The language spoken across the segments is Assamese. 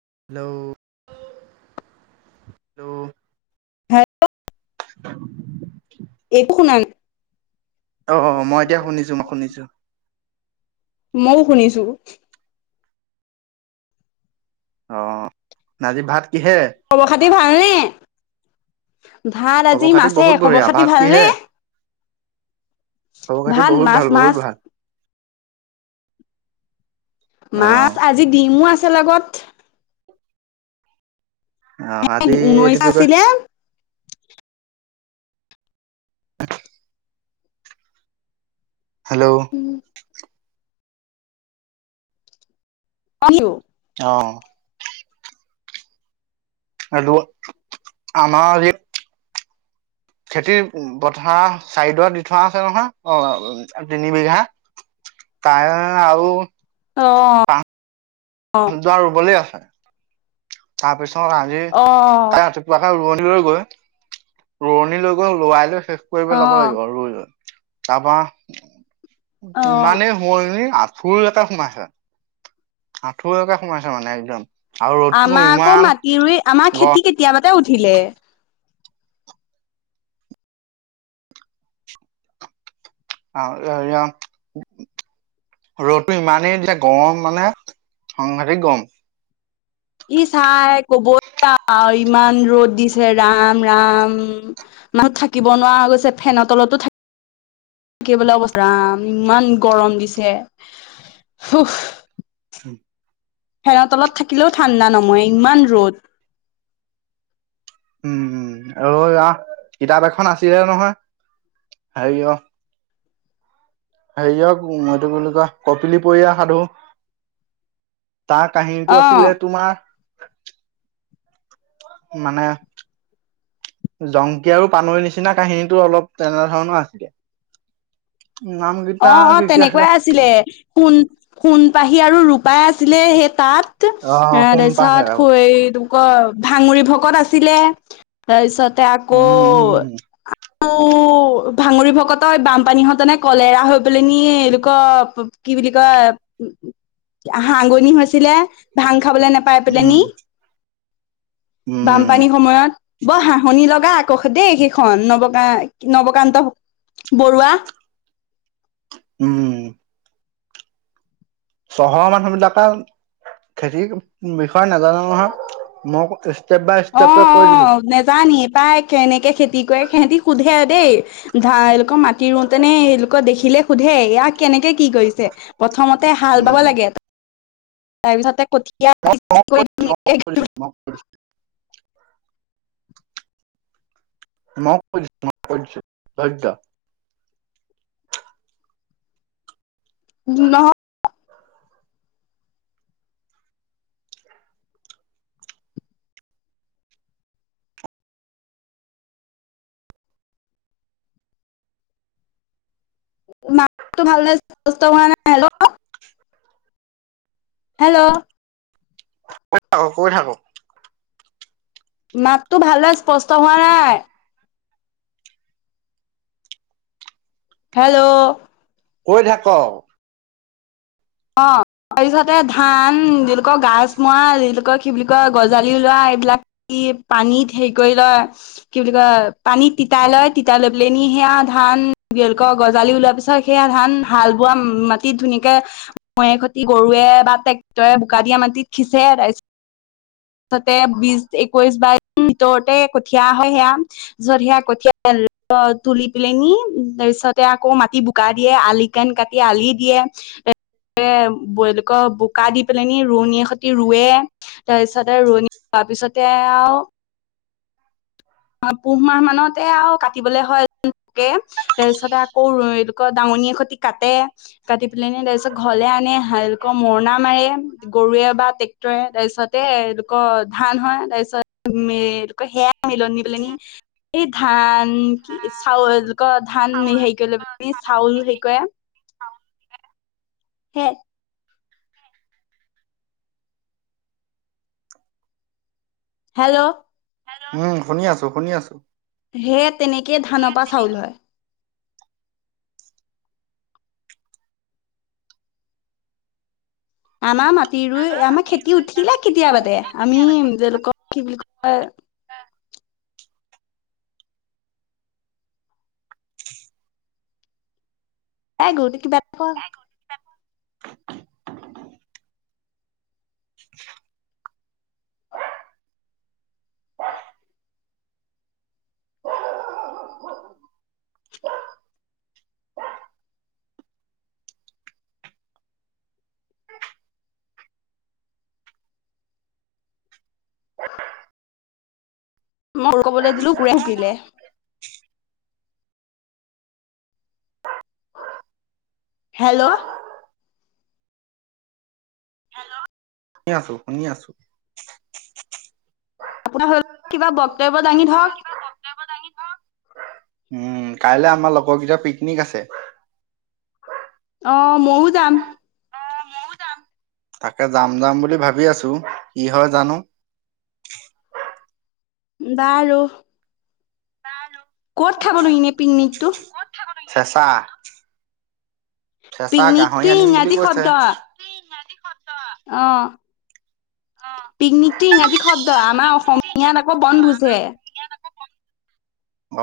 হেল্ল' হেল্ল' ভাল [inaudible] একো শুনা নাই অ মই এতিয়া শুনিছো মই শুনিছো মইও শুনিছো অ ন আজি ভাত কিহে খবৰ খাতি ভালনে ভাট আজি খবৰ খাতি মাছে বহুত খবৰ বঢ়িয়া খাতি ভাত ভালনে কিহে খবৰ খাতি ভাল বহুত মাছ বহুত মাছ ভাল অ মাছ আজি ডিমো আছে লগত অ আজি এইটো ঊনৈশ কি কয় আছিলে হেল্ল' কালো [unintelligible] অ আৰু আমাৰ এই খেতি পথাৰ চাইডৱা দি থোৱা আছে নহয় অ তিনি বিঘা [unintelligible] তাই আৰু অ যোৱাৰ ৰুবলে আছে তাৰপিছত আজি অ ত ৰাতিপুৱাকে ৰুৱনিলৈ গৈ ৰোৱণি লৈ গল লোৱাই লৈ শেষ কৰি অ পেলাব লাগিব তাৰপা অ [unintelligible] ইমানেই হ'ল নি আঁঠুৰ লেকে সোমাইছে আঁঠুৰ লেকে সোমাইছে মানে একদম [unintelligible] আমাৰ আকৌ ইমান মাটি ৰুই আমাৰ খেতি কেতিয়াবাতে উঠিলে অ [unintelligible] ৰ'দটো ইমানেই এতিয়া গৰম মানে সাংঘাতিক গৰম ই চাই কবই ইমান ৰ'দ দিছে ৰাম ৰাম মানুহ থাকিব নোৱাৰা গৈছে ফেনৰ তলতো থাক [inaudible] কেইবেলা অৱস্থা আম ইমান গৰম দিছে [inaudible] ফেনৰ তলত থাকিলেও ঠাণ্ডা নময় ইমান ৰ'দ উম আৰু অ কিতাপ এখন আছিলে নহয় হেৰি অ হেৰিয়ক মইটো বুলি কোৱা কপিলি পৰিয়া সাধু [unintelligible] তাৰ কাহিনীটো অ আছিলে তোমাৰ মানে জংকী আৰু পানৈ নিচিনা কাহিনীটো অলপ তেনেধৰণৰ আছিলে নামকেইটা অ অ কি কি তেনেকুৱাই আছিলে শুণ সোণ পাহি কি আৰু ৰূপাই আছিলে সেই তাত অ এ সোণ পাহে আৰু তাৰপিছত [unintelligible] ভাঙৰি ভকত আছিলে তাৰপিছতে আকৌ উম উম অ ভাঙৰি ভকতই বানপানী হতেনে কলেৰা হৈ পেল নি এইলোক কি বুলি কয় হাগনি হৈছিলে ভাং খাবলৈ নেপাই পেল উম নি উম উম বানপানীৰ সময়ত ব হাঁহনি লগা আকৌ দেই সেইখন নৱ গ নৱকান্ত বৰুৱা উম চহৰৰ মানুহ বিলাকে খেতি বি হয় নাজানো নহয় মই ষ্টেপ বাই অ ষ্টেপকে কৈ দিছো অ নেজানি পাই কেনেকে খেতি কৰে সিহঁতি সোধে আৰু দেই ধা এলোকৰ মাটি ৰুতে এওঁলোকৰ দেখিলে সোধে ইয়াক কেনেকে কি কৰিছে প্ৰথমতে হাল বাব লাগে তাৰ পিছতে কঠীয়া ম [unintelligible] নহয় ম ভাল হোৱা নাই হেল্ল [unintelligible] হেল্ল' কৈ থাকক কৈ থাকক। মাততো ভালদৰে স্পষ্ট হোৱা নাই। হেল্ল' কৈ থাকক অ তাৰপিছতে ধান যিলোকৰ গাজ মৰা যিলোকৰ কি বুলি কয় গজালি ওলাই [unintelligible] এইবিলাক পানীত হেৰি কৰি লয় কি বুলি কয় পানীত তিতাই লয় তিতাই লৈ পেল নি সেয়া ধান গজালি ওলোৱা পিছত সেয়া ধান হাল বোৱা মাটিত ধুনীয়াকে ময়ে খতি গৰুৱে বা ট্ৰেক্টৰে বোকা দিয়া মাটিত খিচছে তাৰপিছত ততে বিশ একৈশ বাৰ ভিতৰতে কঠিয়া হয় সেয়া যত সয়া কঠীয়া তেল তুলি পেল নি তাৰ পিছতে আকৌ মাটি বু [unintelligible] বুকা দিয়ে আলি কেন কি আলি দিয়ে [unintelligible] বোকা দি পেল নি ৰোৱনীৰ সৈতে ৰুৱে তাৰপিছতে ৰোৱনী ৰোৱাৰ পিছতে আৰু [unintelligible] অ পুহ মাহ মানতে আৰু কাটিবলে হয় কাতে তাৰ পিছতে আকৌ এওঁ লোকৰ দাঙনী এ খতি কাটে কাটি পেল তাৰপিছত ঘৰলে [unintelligible] এওঁলোকৰ মৰণা মাৰে গৰুৱে বা ট্ৰেক্টৰে তাৰপিছতেলোকৰ ধান হয় [unintelligible] তাৰপিছত সেয়া মিলন [unintelligible] এই ধান কি চালোক ধান হ গলে চাউল [unintelligible] সেই কয়ে [unintelligible] সে [unintelligible] হেল্ল' উম শুনি আছো শুনি আছো। হে তেনেকেই ধানৰ পৰা চাউল হয় আমাৰ মাটি ৰুই আমাৰ খেতি উঠিলে কেতিয়াবাতে আমি তেওঁলোকক কি বুলি কয় [unintelligible] [inaudible] এ গোটি কিবা খোৱা। [unintelligible] [unintelligible] [unintelligible] মই কবলৈ দিলো কুকুৰে ভুকিলে। হেল্ল'? শুনি আছো-শুনি আছো। আপোনাৰ হল কিবা বক্তব্য দাঙি ধৰক উম কাইলে আমাৰ লগৰকেইটাৰ পিকনিক আছে অ ময়ো যাম তাকে যাম যাম বুলি ভাবি আছো কি হয় জানো বাৰু ক'ত খাবনো এনে পিকনিকটো চেঁচা ফেঁচা পিকনিকটো গাহৰি আনিম বুলি ইংৰাজী কৈছে। শব্দ অ', পিকনিকটো ইংৰাজী শব্দ আমাৰ অসমীয়াত আকৌ বনভোজ হে।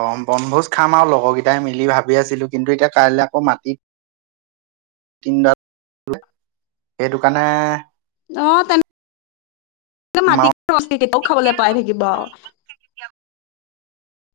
অ', বনভোজ খাম আৰু লগৰ কেইটাই মিলি ভাবি আছিলো কিন্তু এতিয়া কাইলে আকৌ মাটিত তিনি দৰা [inaudible] সেইটোকাৰণে অ', তেনে মা মাটিক খাবলে পাই থাকিব আও। [inaudible]